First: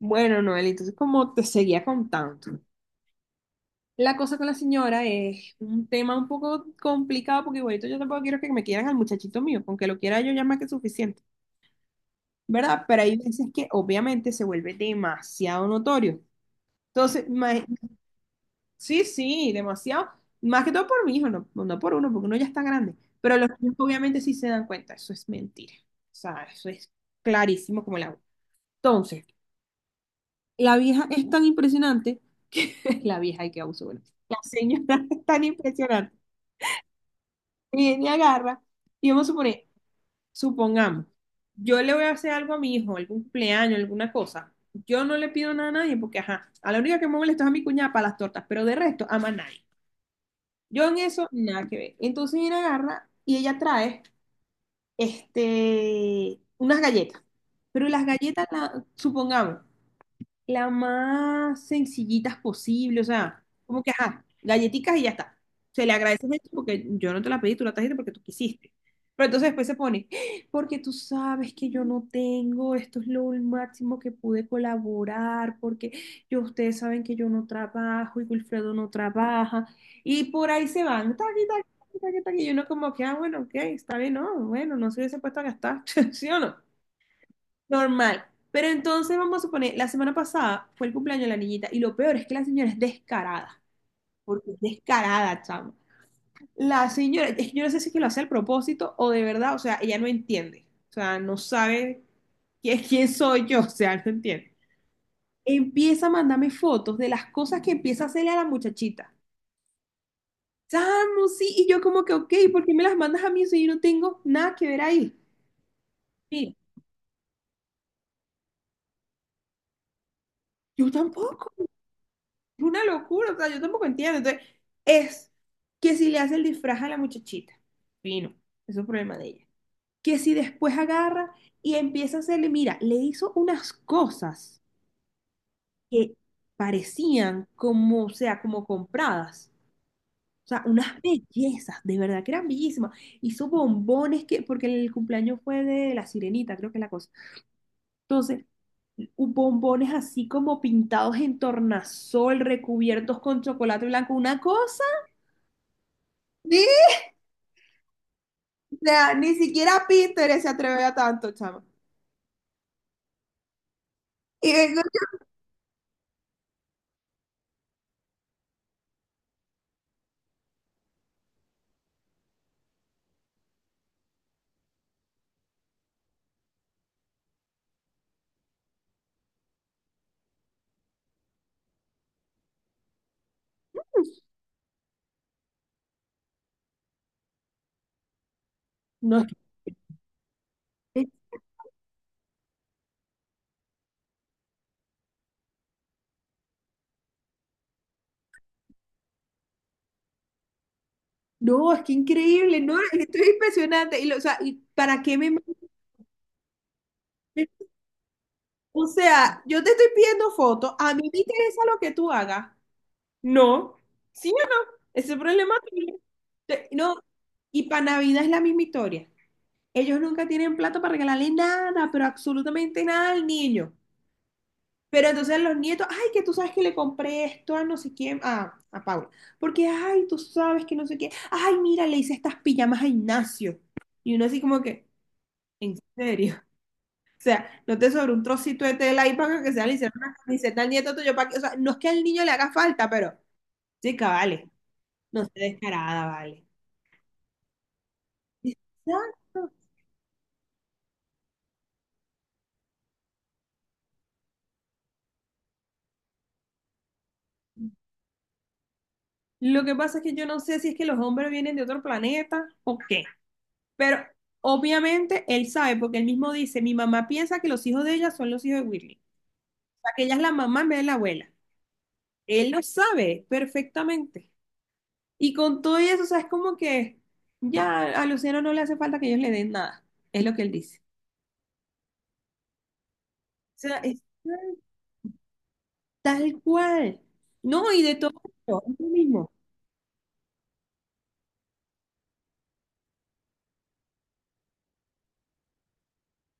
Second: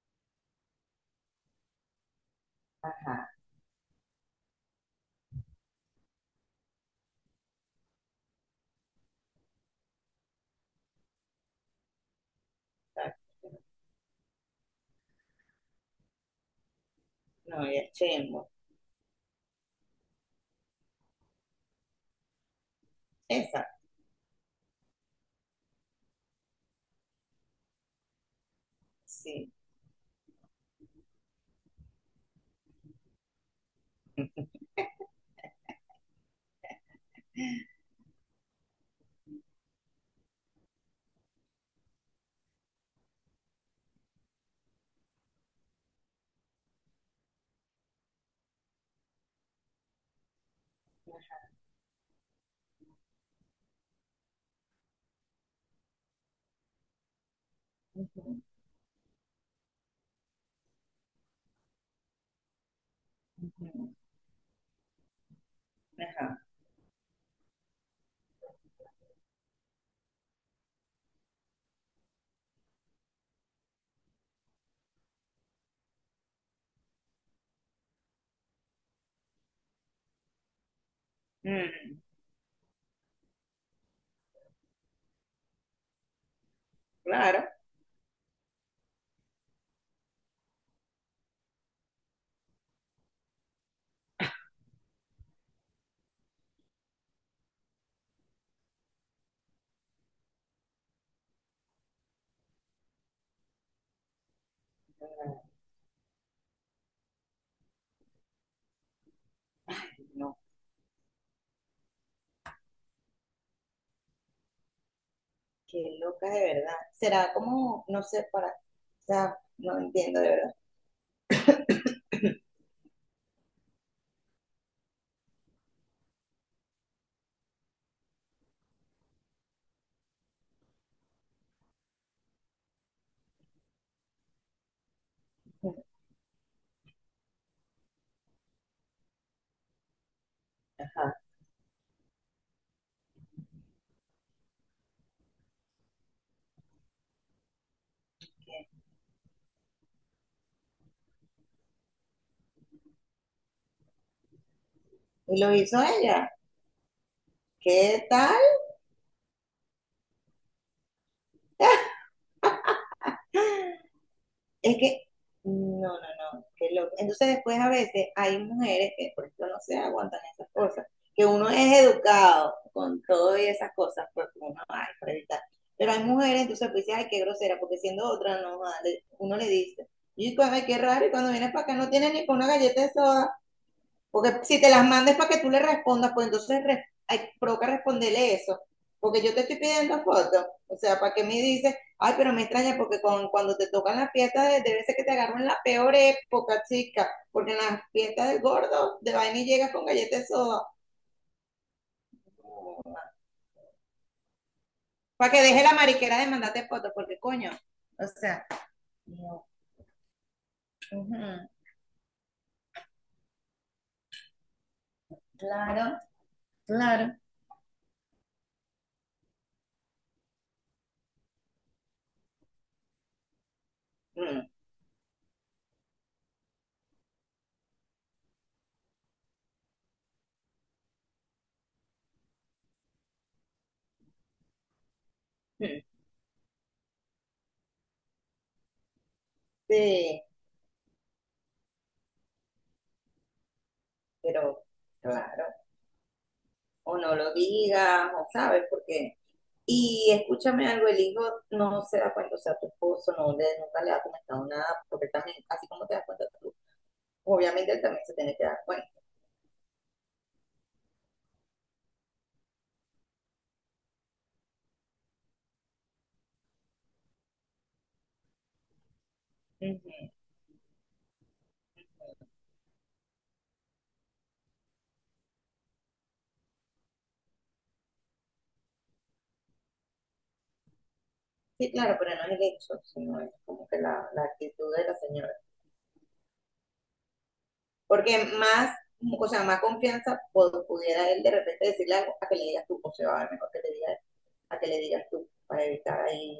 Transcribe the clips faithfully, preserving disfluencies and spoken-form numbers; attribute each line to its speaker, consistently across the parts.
Speaker 1: Bueno, Noel, entonces como te seguía contando,
Speaker 2: Ajá,
Speaker 1: la cosa con la señora es un tema un poco complicado porque igualito yo tampoco quiero que me quieran al muchachito mío, aunque lo quiera yo ya más que suficiente, ¿verdad? Pero hay
Speaker 2: exacto.
Speaker 1: veces que obviamente se vuelve demasiado notorio. Entonces, ma-
Speaker 2: No, y es chimbo.
Speaker 1: sí, sí, demasiado, más que todo por mi hijo, no, no por uno, porque uno ya está grande, pero los niños
Speaker 2: Exacto,
Speaker 1: obviamente sí se dan cuenta, eso es mentira, o sea, eso es clarísimo como el agua. Entonces,
Speaker 2: sí.
Speaker 1: la vieja es tan impresionante. La vieja y que abuso, bueno. La señora es tan impresionante. Viene y agarra. Y vamos a suponer, supongamos, yo le voy a hacer algo a mi hijo, algún cumpleaños, alguna cosa. Yo no le pido nada a nadie porque, ajá, a la única que me molesta es a mi cuñada para las tortas, pero de resto, ama a nadie. Yo en eso, nada que ver. Entonces viene, agarra y ella trae, este, unas galletas. Pero las
Speaker 2: Ujú,
Speaker 1: galletas, la- supongamos, la más sencillitas posible, o sea, como
Speaker 2: ujú.
Speaker 1: que, ajá, galletitas y ya está. Se le agradece
Speaker 2: Ajá.
Speaker 1: mucho porque yo no te la pedí, tú la trajiste porque tú quisiste. Pero entonces después se pone, porque tú sabes que yo no tengo, esto es lo máximo que pude colaborar, porque yo, ustedes saben que yo no trabajo y Wilfredo no trabaja, y por ahí se van, taqui, taqui,
Speaker 2: Mm,
Speaker 1: taqui, taqui, taqui, y uno como que, ah, bueno, ok, está bien, no, bueno, no se hubiese puesto a gastar, ¿sí o no?
Speaker 2: claro.
Speaker 1: Normal. Pero entonces vamos a suponer, la semana pasada fue el cumpleaños de la niñita y lo peor es que la señora es descarada, porque es descarada, chamo. La señora, es que yo no sé si es que lo hace al propósito o de verdad, o sea, ella no entiende, o sea, no sabe quién, quién soy yo, o sea, no entiende. Empieza a mandarme fotos de las cosas que empieza a hacerle a la muchachita.
Speaker 2: Ay, no,
Speaker 1: Chamo, sí, y yo como que, ok, ¿por qué me las mandas a mí si yo no tengo nada que ver ahí?
Speaker 2: qué loca
Speaker 1: Mira,
Speaker 2: de verdad. Será como, no sé, para, o sea, no entiendo de verdad.
Speaker 1: yo tampoco. Es una locura, o sea, yo tampoco entiendo. Entonces, es que si le hace el disfraz a la muchachita, fino, eso es problema de ella. Que si después agarra y empieza a hacerle, mira, le hizo unas cosas que parecían como, o sea, como compradas. O sea, unas
Speaker 2: Ajá.
Speaker 1: bellezas, de verdad que eran bellísimas. Hizo bombones que, porque el cumpleaños fue de la sirenita, creo que es la cosa. Entonces, u- bombones así como pintados en tornasol, recubiertos con chocolate blanco, una cosa.
Speaker 2: ¿Y lo hizo ella? ¿Qué tal?
Speaker 1: O sea, ni siquiera Pinterest se atreve a tanto, chama. Y
Speaker 2: Es
Speaker 1: vengo,
Speaker 2: que, no, no, no, qué loco. Entonces después a veces hay mujeres que, por ejemplo, no se aguantan esas cosas, que uno es educado con todo y esas cosas, porque uno, ay, para evitar. Pero hay mujeres, entonces pues dices, ay, qué grosera, porque siendo otra, no, vale. Uno le dice, y cuando, ay, qué raro, y cuando vienes para acá no tienes ni con una galleta de soda. Porque si te las mandes para que tú le respondas, pues entonces re- hay- provoca responderle eso.
Speaker 1: No,
Speaker 2: Porque yo
Speaker 1: es
Speaker 2: te estoy pidiendo fotos. O sea,
Speaker 1: eh,
Speaker 2: para que me dices, ay, pero me extraña porque con, cuando te tocan las fiestas, debe ser que te agarran la peor época, chica. Porque en las fiestas del gordo, de vaina y llegas con galletas de soda.
Speaker 1: no, es que increíble, no, esto es impresionante. Y, lo- o sea, ¿y para qué me
Speaker 2: Para que
Speaker 1: mandas?
Speaker 2: deje la mariquera de mandarte fotos, porque coño. O sea,
Speaker 1: O sea,
Speaker 2: no.
Speaker 1: yo te estoy pidiendo fotos, a mí
Speaker 2: Ujú.
Speaker 1: me interesa lo que tú hagas. No, sí, ajá, ese problema tuyo.
Speaker 2: Claro,
Speaker 1: Te- No,
Speaker 2: claro.
Speaker 1: y para Navidad es la misma historia. Ellos nunca tienen plato para regalarle nada, pero absolutamente nada al niño.
Speaker 2: Mm,
Speaker 1: Pero entonces los nietos, ay, que tú sabes que le compré esto a no sé quién, a, a Paula, porque, ay, tú sabes que no sé qué, ay, mira, le hice estas pijamas a Ignacio. Y uno así como que, ¿en
Speaker 2: mm.
Speaker 1: serio? O sea, no te sobró un trocito de tela ahí para que sea le hicieron una
Speaker 2: Sí,
Speaker 1: camiseta al nieto tuyo, para que, o sea, no es que al niño le haga falta, pero, chica, vale,
Speaker 2: pero
Speaker 1: no sé,
Speaker 2: claro.
Speaker 1: descarada, vale.
Speaker 2: O no lo digas, o sabes, porque…
Speaker 1: Exacto.
Speaker 2: Y escúchame algo, el hijo no se da cuenta, o sea, tu esposo no le, nunca le ha comentado nada, porque él también, así como te das cuenta tú, obviamente él también se tiene que dar cuenta.
Speaker 1: Lo que pasa es que yo no sé si es que los hombres vienen de otro planeta o qué. Pero obviamente él sabe, porque él mismo dice, mi mamá piensa que los hijos de ella son los hijos de Whitney. O sea, que
Speaker 2: Ujú.
Speaker 1: ella es la mamá en vez de la abuela. Él lo sabe perfectamente. Y con todo eso, o sea, es como que ya a Luciano no le hace falta que ellos le den nada. Es lo que él dice.
Speaker 2: Sí, claro, pero no es el hecho, sino es
Speaker 1: O
Speaker 2: como que
Speaker 1: sea, es
Speaker 2: la, la actitud de la señora.
Speaker 1: tal cual. No, y de todo
Speaker 2: Porque
Speaker 1: esto, es
Speaker 2: más,
Speaker 1: lo
Speaker 2: o
Speaker 1: mismo.
Speaker 2: sea, más confianza pod- pudiera él de repente decirle algo a que le digas tú, o sea, va a mejor que le digas, a que le digas tú, para evitar ahí,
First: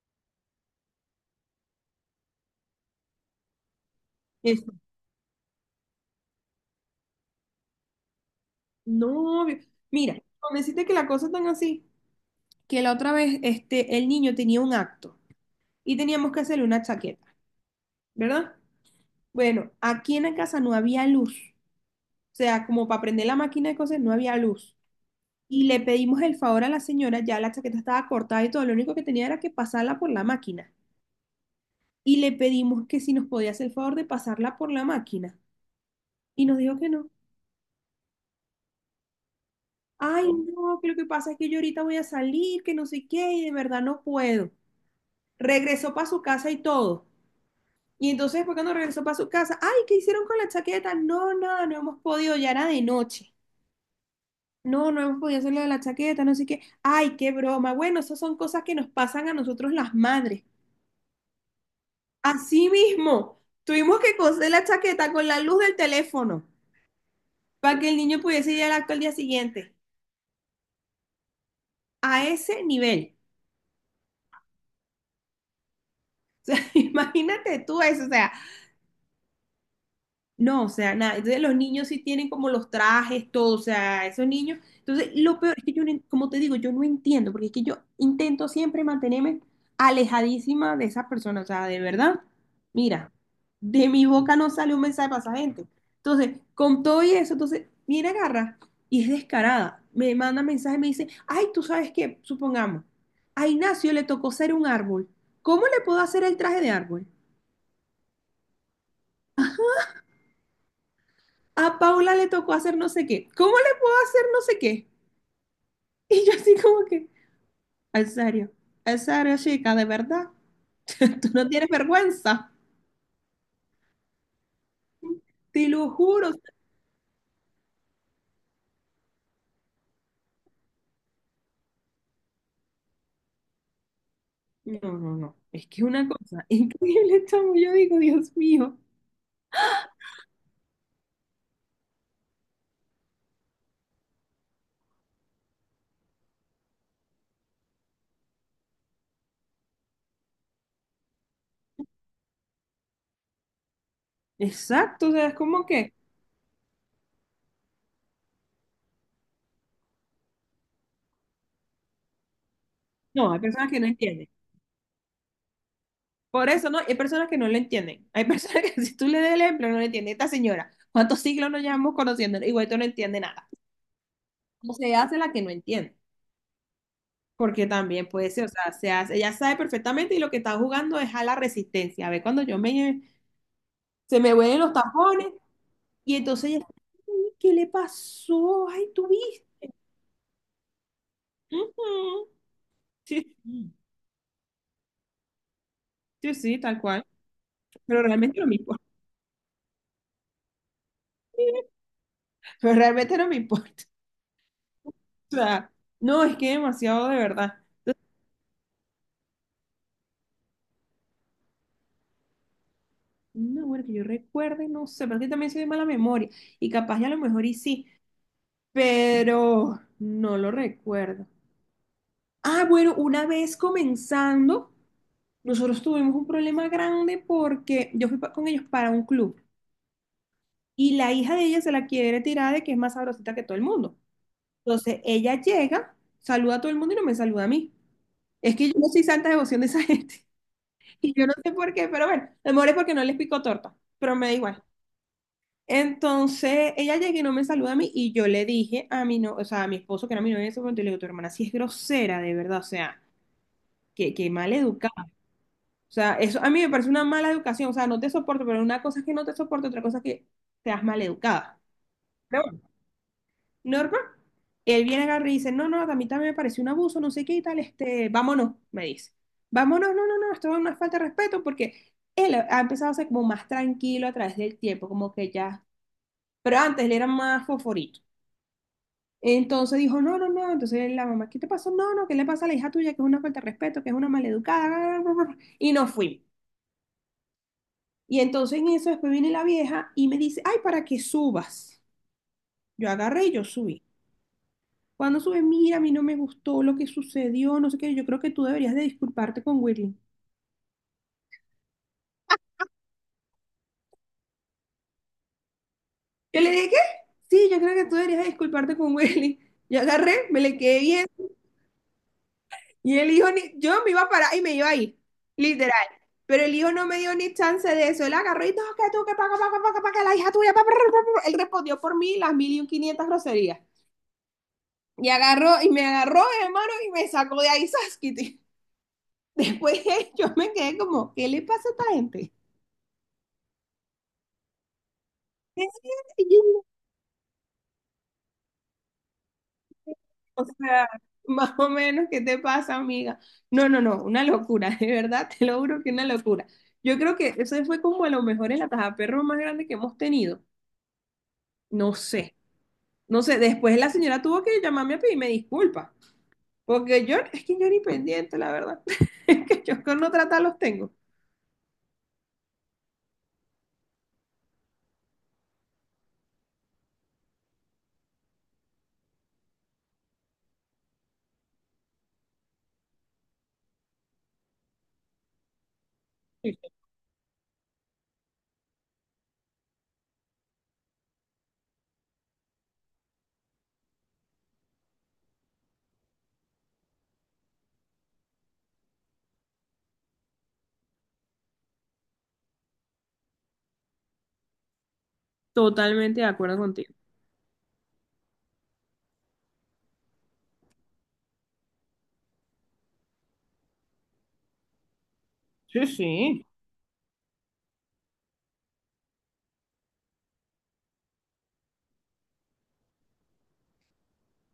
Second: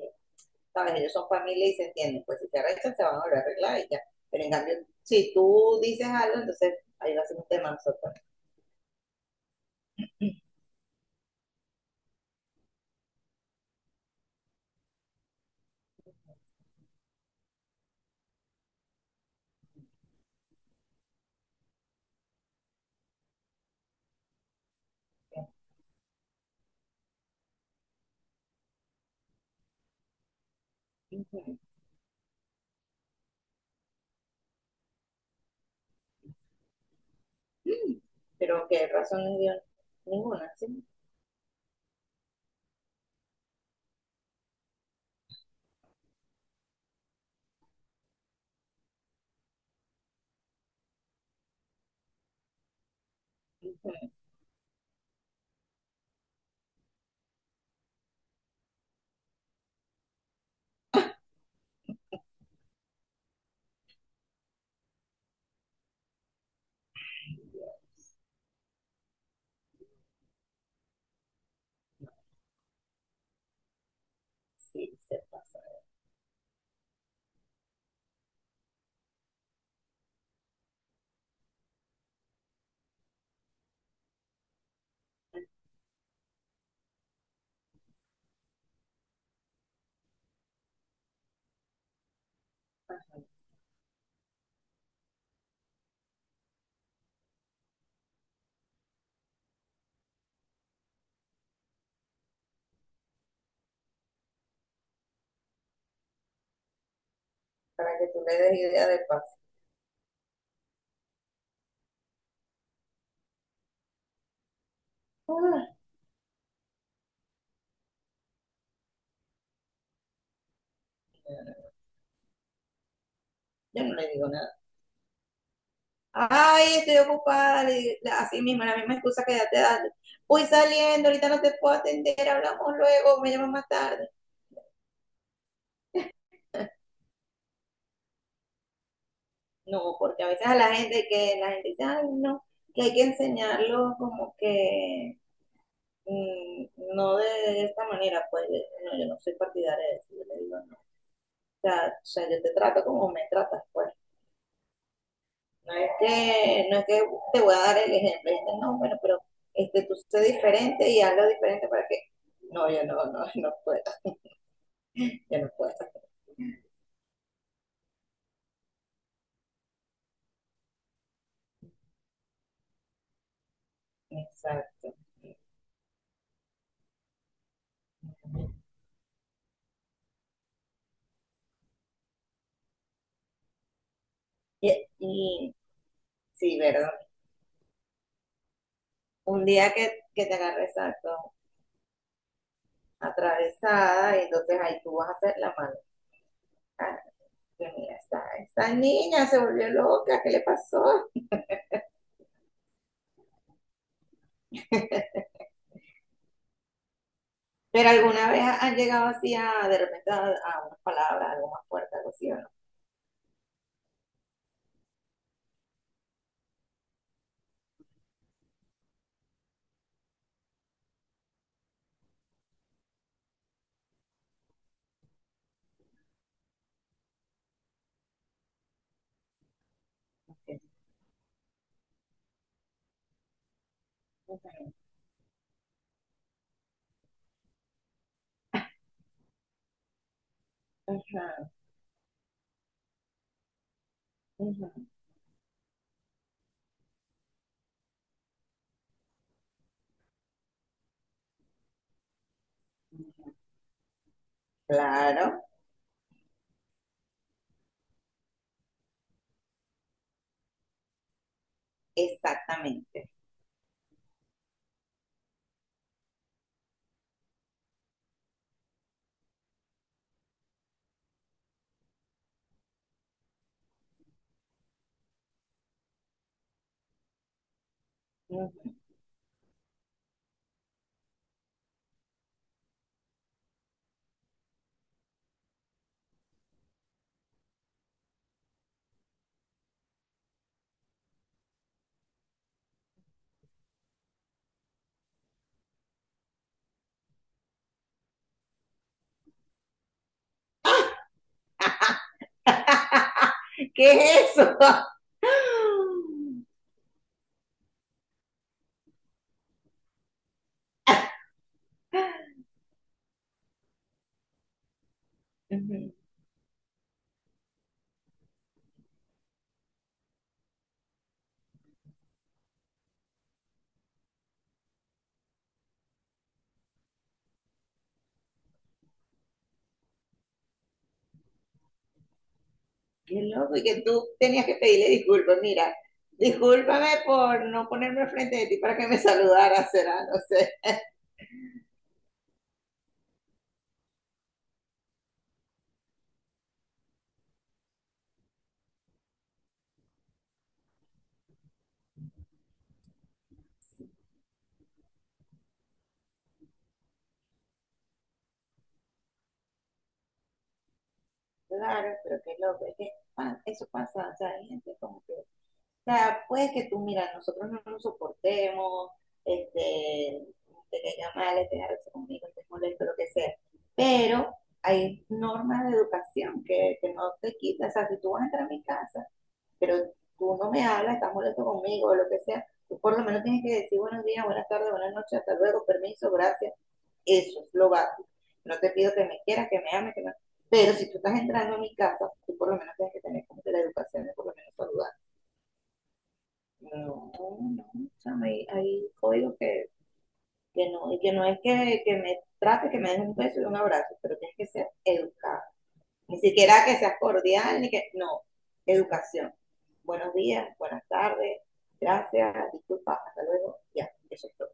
Speaker 2: sabes, ellos son familia y se entienden, pues si se arreglan se van a volver a arreglar y ya. Pero en
Speaker 1: Eso.
Speaker 2: cambio, si tú dices algo, entonces ahí va a ser un tema, nosotros…
Speaker 1: No, obvio. Mira,
Speaker 2: Este,
Speaker 1: con decirte que la cosa es tan así, que la otra vez este, el niño tenía un acto y teníamos que hacerle una chaqueta, ¿verdad? Bueno, aquí en la casa no había luz. O sea, como para prender la máquina de coser, no había luz. Y le pedimos el favor a la señora, ya la chaqueta estaba cortada y todo, lo único que tenía era que pasarla por la máquina.
Speaker 2: ujú.
Speaker 1: Y le pedimos que si nos podía hacer el favor de pasarla por la máquina. Y nos dijo que no.
Speaker 2: Mm. Pero qué razones dio,
Speaker 1: Ay,
Speaker 2: ninguna,
Speaker 1: no,
Speaker 2: ¿sí?
Speaker 1: que lo que pasa es que yo ahorita voy a salir, que no sé qué, y de verdad no puedo. Regresó para su casa y todo. Y entonces, fue no regresó para su casa, ay, ¿qué hicieron con la chaqueta? No, nada, no hemos podido, ya era de noche.
Speaker 2: Ujú.
Speaker 1: No, no hemos podido hacer lo de la chaqueta, no sé qué. Ay, qué broma. Bueno, esas son cosas que nos pasan a nosotros las madres. Así mismo, tuvimos que coser la chaqueta con la luz del teléfono para que el niño pudiese ir al acto al día siguiente. A ese nivel.
Speaker 2: Sí, se pasa.
Speaker 1: Imagínate tú eso, o sea, no, o sea, nada. Entonces los niños sí tienen como los trajes, todo, o sea, esos niños. Entonces, lo peor es que yo, no en- como te digo, yo no entiendo, porque es que yo intento siempre mantenerme alejadísima de esas personas, o sea, de verdad. Mira, de mi boca no sale un mensaje para esa gente. Entonces, con todo y eso, entonces, viene, agarra y es descarada. Me manda mensaje, me dice, ay, tú sabes qué, supongamos, a Ignacio le tocó ser un árbol. ¿Cómo le puedo hacer el traje de árbol?
Speaker 2: Para que tú le des idea de paso.
Speaker 1: A Paula le tocó hacer no sé qué. ¿Cómo le puedo hacer no sé qué?
Speaker 2: Ah,
Speaker 1: Y yo así como que, ¿en serio, ¿en serio, chica, de verdad? Tú no tienes vergüenza,
Speaker 2: yo no le digo nada.
Speaker 1: te lo juro.
Speaker 2: Ay, estoy ocupada. Le digo- la- así mismo, la misma excusa que ya te das. Voy saliendo, ahorita no te puedo atender, hablamos luego, me llamas más tarde.
Speaker 1: No, no, no. Es que es una cosa increíble, chamo. Yo digo, Dios mío.
Speaker 2: No, porque a veces a la gente que la gente dice, ay, no, que hay que enseñarlo como que mm, no de esta manera, pues de- no, yo no soy partidaria de eso, yo le digo, sea, o sea, yo te trato como me tratas, pues.
Speaker 1: Exacto, o sea, es como
Speaker 2: No es
Speaker 1: que,
Speaker 2: que, no es que te voy a dar el ejemplo, este, no, bueno, pero este, tú sé diferente y hazlo diferente para que, no, yo no, no,
Speaker 1: no, hay
Speaker 2: no
Speaker 1: personas que
Speaker 2: puedo,
Speaker 1: no entienden.
Speaker 2: yo no puedo.
Speaker 1: Por eso no, hay personas que no lo entienden. Hay personas que si tú le das el ejemplo no lo entienden. Esta señora, ¿cuántos siglos nos llevamos conociendo? Igual tú no entiende nada. O se
Speaker 2: Exacto.
Speaker 1: hace la que no entiende. Porque también puede ser, o sea, se hace- ella sabe perfectamente y lo que está jugando es a la resistencia. A ver, cuando yo me, se me vuelven
Speaker 2: Y,
Speaker 1: los tapones
Speaker 2: y
Speaker 1: y entonces
Speaker 2: sí,
Speaker 1: ella,
Speaker 2: ¿verdad?
Speaker 1: "Ay, ¿qué le pasó? Ay, tú
Speaker 2: Un
Speaker 1: viste."
Speaker 2: día que, que te agarre exacto,
Speaker 1: Ujú. Sí,
Speaker 2: atravesada, y entonces ahí tú vas a hacer la mano.
Speaker 1: sí, sí, tal
Speaker 2: Ah,
Speaker 1: cual.
Speaker 2: que mira,
Speaker 1: Pero
Speaker 2: esta,
Speaker 1: realmente no me
Speaker 2: esta
Speaker 1: importa.
Speaker 2: niña se volvió loca, ¿qué le pasó?
Speaker 1: Pero realmente no me importa. O sea, no, es que demasiado de verdad.
Speaker 2: Pero alguna vez han llegado así a, de repente, a, a unas palabras, algo más fuerte, algo así, ¿o no?
Speaker 1: No, bueno, que yo recuerde, no sé, pero es que también soy de mala memoria. Y capaz ya a lo mejor y sí, pero no lo recuerdo. Ah, bueno, una vez comenzando. Nosotros tuvimos un problema grande porque yo fui pa- con ellos para un club y la hija de ella se la quiere tirar de que es más sabrosita que todo el mundo. Entonces ella llega, saluda a todo el mundo y no me saluda a mí. Es que yo no soy santa devoción de esa gente y yo no
Speaker 2: Ajá,
Speaker 1: sé por qué, pero bueno, a lo mejor es porque no les pico torta, pero me da igual.
Speaker 2: ajá.
Speaker 1: Entonces ella llega y no me saluda a mí y yo le dije a mi no, o sea, a mi esposo que era mi novio en ese momento, y le digo, tu hermana sí es grosera, de verdad, o sea, que, que mal educada.
Speaker 2: Claro,
Speaker 1: O sea, eso a mí me parece una mala educación. O sea, no te soporto, pero una cosa es que no te soporto, otra cosa es que seas mal educada. Pero bueno,
Speaker 2: exactamente.
Speaker 1: Norma, él viene agarra y dice, no, no, a mí también me pareció un abuso, no sé qué y tal, este, vámonos, me dice. Vámonos, no, no, no, esto es una falta de respeto porque él ha empezado a ser como más tranquilo a través del tiempo, como que ya, pero antes le era más fosforito.
Speaker 2: Ajá.
Speaker 1: Entonces dijo, no, no, no, entonces la mamá, ¿qué te pasó? No, no, ¿qué le pasa a la hija tuya? Que es una falta de respeto, que es una maleducada, y nos fuimos. Y entonces en eso después viene la vieja y me dice, ay, para que subas. Yo agarré y yo subí. Cuando sube, mira, a mí no me gustó lo que sucedió, no sé qué, yo creo que tú deberías de disculparte con Willy.
Speaker 2: ¿Qué es eso?
Speaker 1: Yo le dije, ¿qué? Sí, yo creo que tú deberías de disculparte con Willy. Yo agarré, me le quedé bien y el hijo, ni- yo me iba a parar y me iba a ir, literal. Pero el hijo no me dio ni chance de eso. Él agarró y todo, que tú, que paga, paga, paga, paga, la hija tuya, pa, pa, pa, pa, pa". Él respondió por mí las mil y un quinientas groserías. Y agarró, y me agarró de mano y me sacó de ahí Saskity. Después yo me quedé como, ¿qué le pasa a esta gente?
Speaker 2: Qué loco, y que tú tenías que pedirle disculpas. Mira,
Speaker 1: Y yo,
Speaker 2: discúlpame por no ponerme frente de ti para que me saludaras, será, no
Speaker 1: o
Speaker 2: sé.
Speaker 1: sea, más o menos, ¿qué te pasa, amiga? No, no, no, una locura, de verdad, te lo juro que una locura. Yo creo que ese fue como a lo mejor el perro más grande que hemos tenido. No sé, no sé, después la señora tuvo que llamarme a pedirme disculpas, porque yo, es que yo ni pendiente, la verdad, es que yo con no tratar los tengo.
Speaker 2: Claro, pero qué loco, es que pa- eso pasa, o sea, hay gente como que… O sea, puede que tú, mira, nosotros no nos soportemos, este, te caiga mal, te agarres conmigo, te molesto, lo que sea, pero hay normas de educación
Speaker 1: Sí,
Speaker 2: que, que no te quitan, o sea, si tú vas a entrar a mi casa, pero tú no me hablas, estás molesto conmigo, o lo que sea, tú por lo menos tienes que decir buenos días, buenas tardes, buenas noches, hasta luego, permiso, gracias, eso es lo básico. No te pido que me quieras, que me ames, que me... Pero si tú estás entrando a mi casa, tú por lo menos tienes que tener como que la educación de por lo menos saludar,
Speaker 1: totalmente de acuerdo contigo.
Speaker 2: no, no, o sea, hay, hay códigos que, que no, que no es que, que me trate, que me des un beso y un abrazo, pero tienes que ser educado.
Speaker 1: Sí,
Speaker 2: Ni
Speaker 1: sí.
Speaker 2: siquiera que seas cordial, ni que, no, educación. Buenos días, buenas tardes, gracias, disculpa, hasta luego, ya, eso es todo.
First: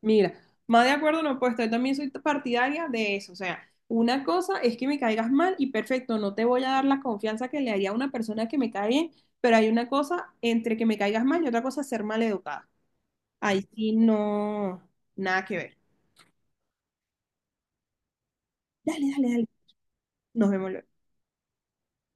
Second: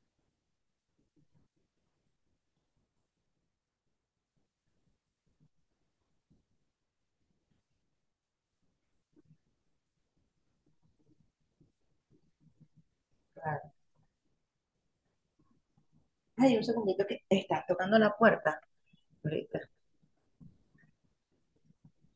Speaker 1: Mira, más de acuerdo no he puesto, yo también soy partidaria de eso, o sea, una cosa es que me caigas mal y perfecto, no te voy a dar la confianza que le haría a una persona que me cae bien, pero hay una cosa entre que me caigas mal y otra cosa ser mal educada. Ahí
Speaker 2: Claro.
Speaker 1: sí no, nada que ver.
Speaker 2: Ay, un segundito que está tocando la puerta
Speaker 1: Dale, dale, dale.
Speaker 2: ahorita.
Speaker 1: Nos vemos luego.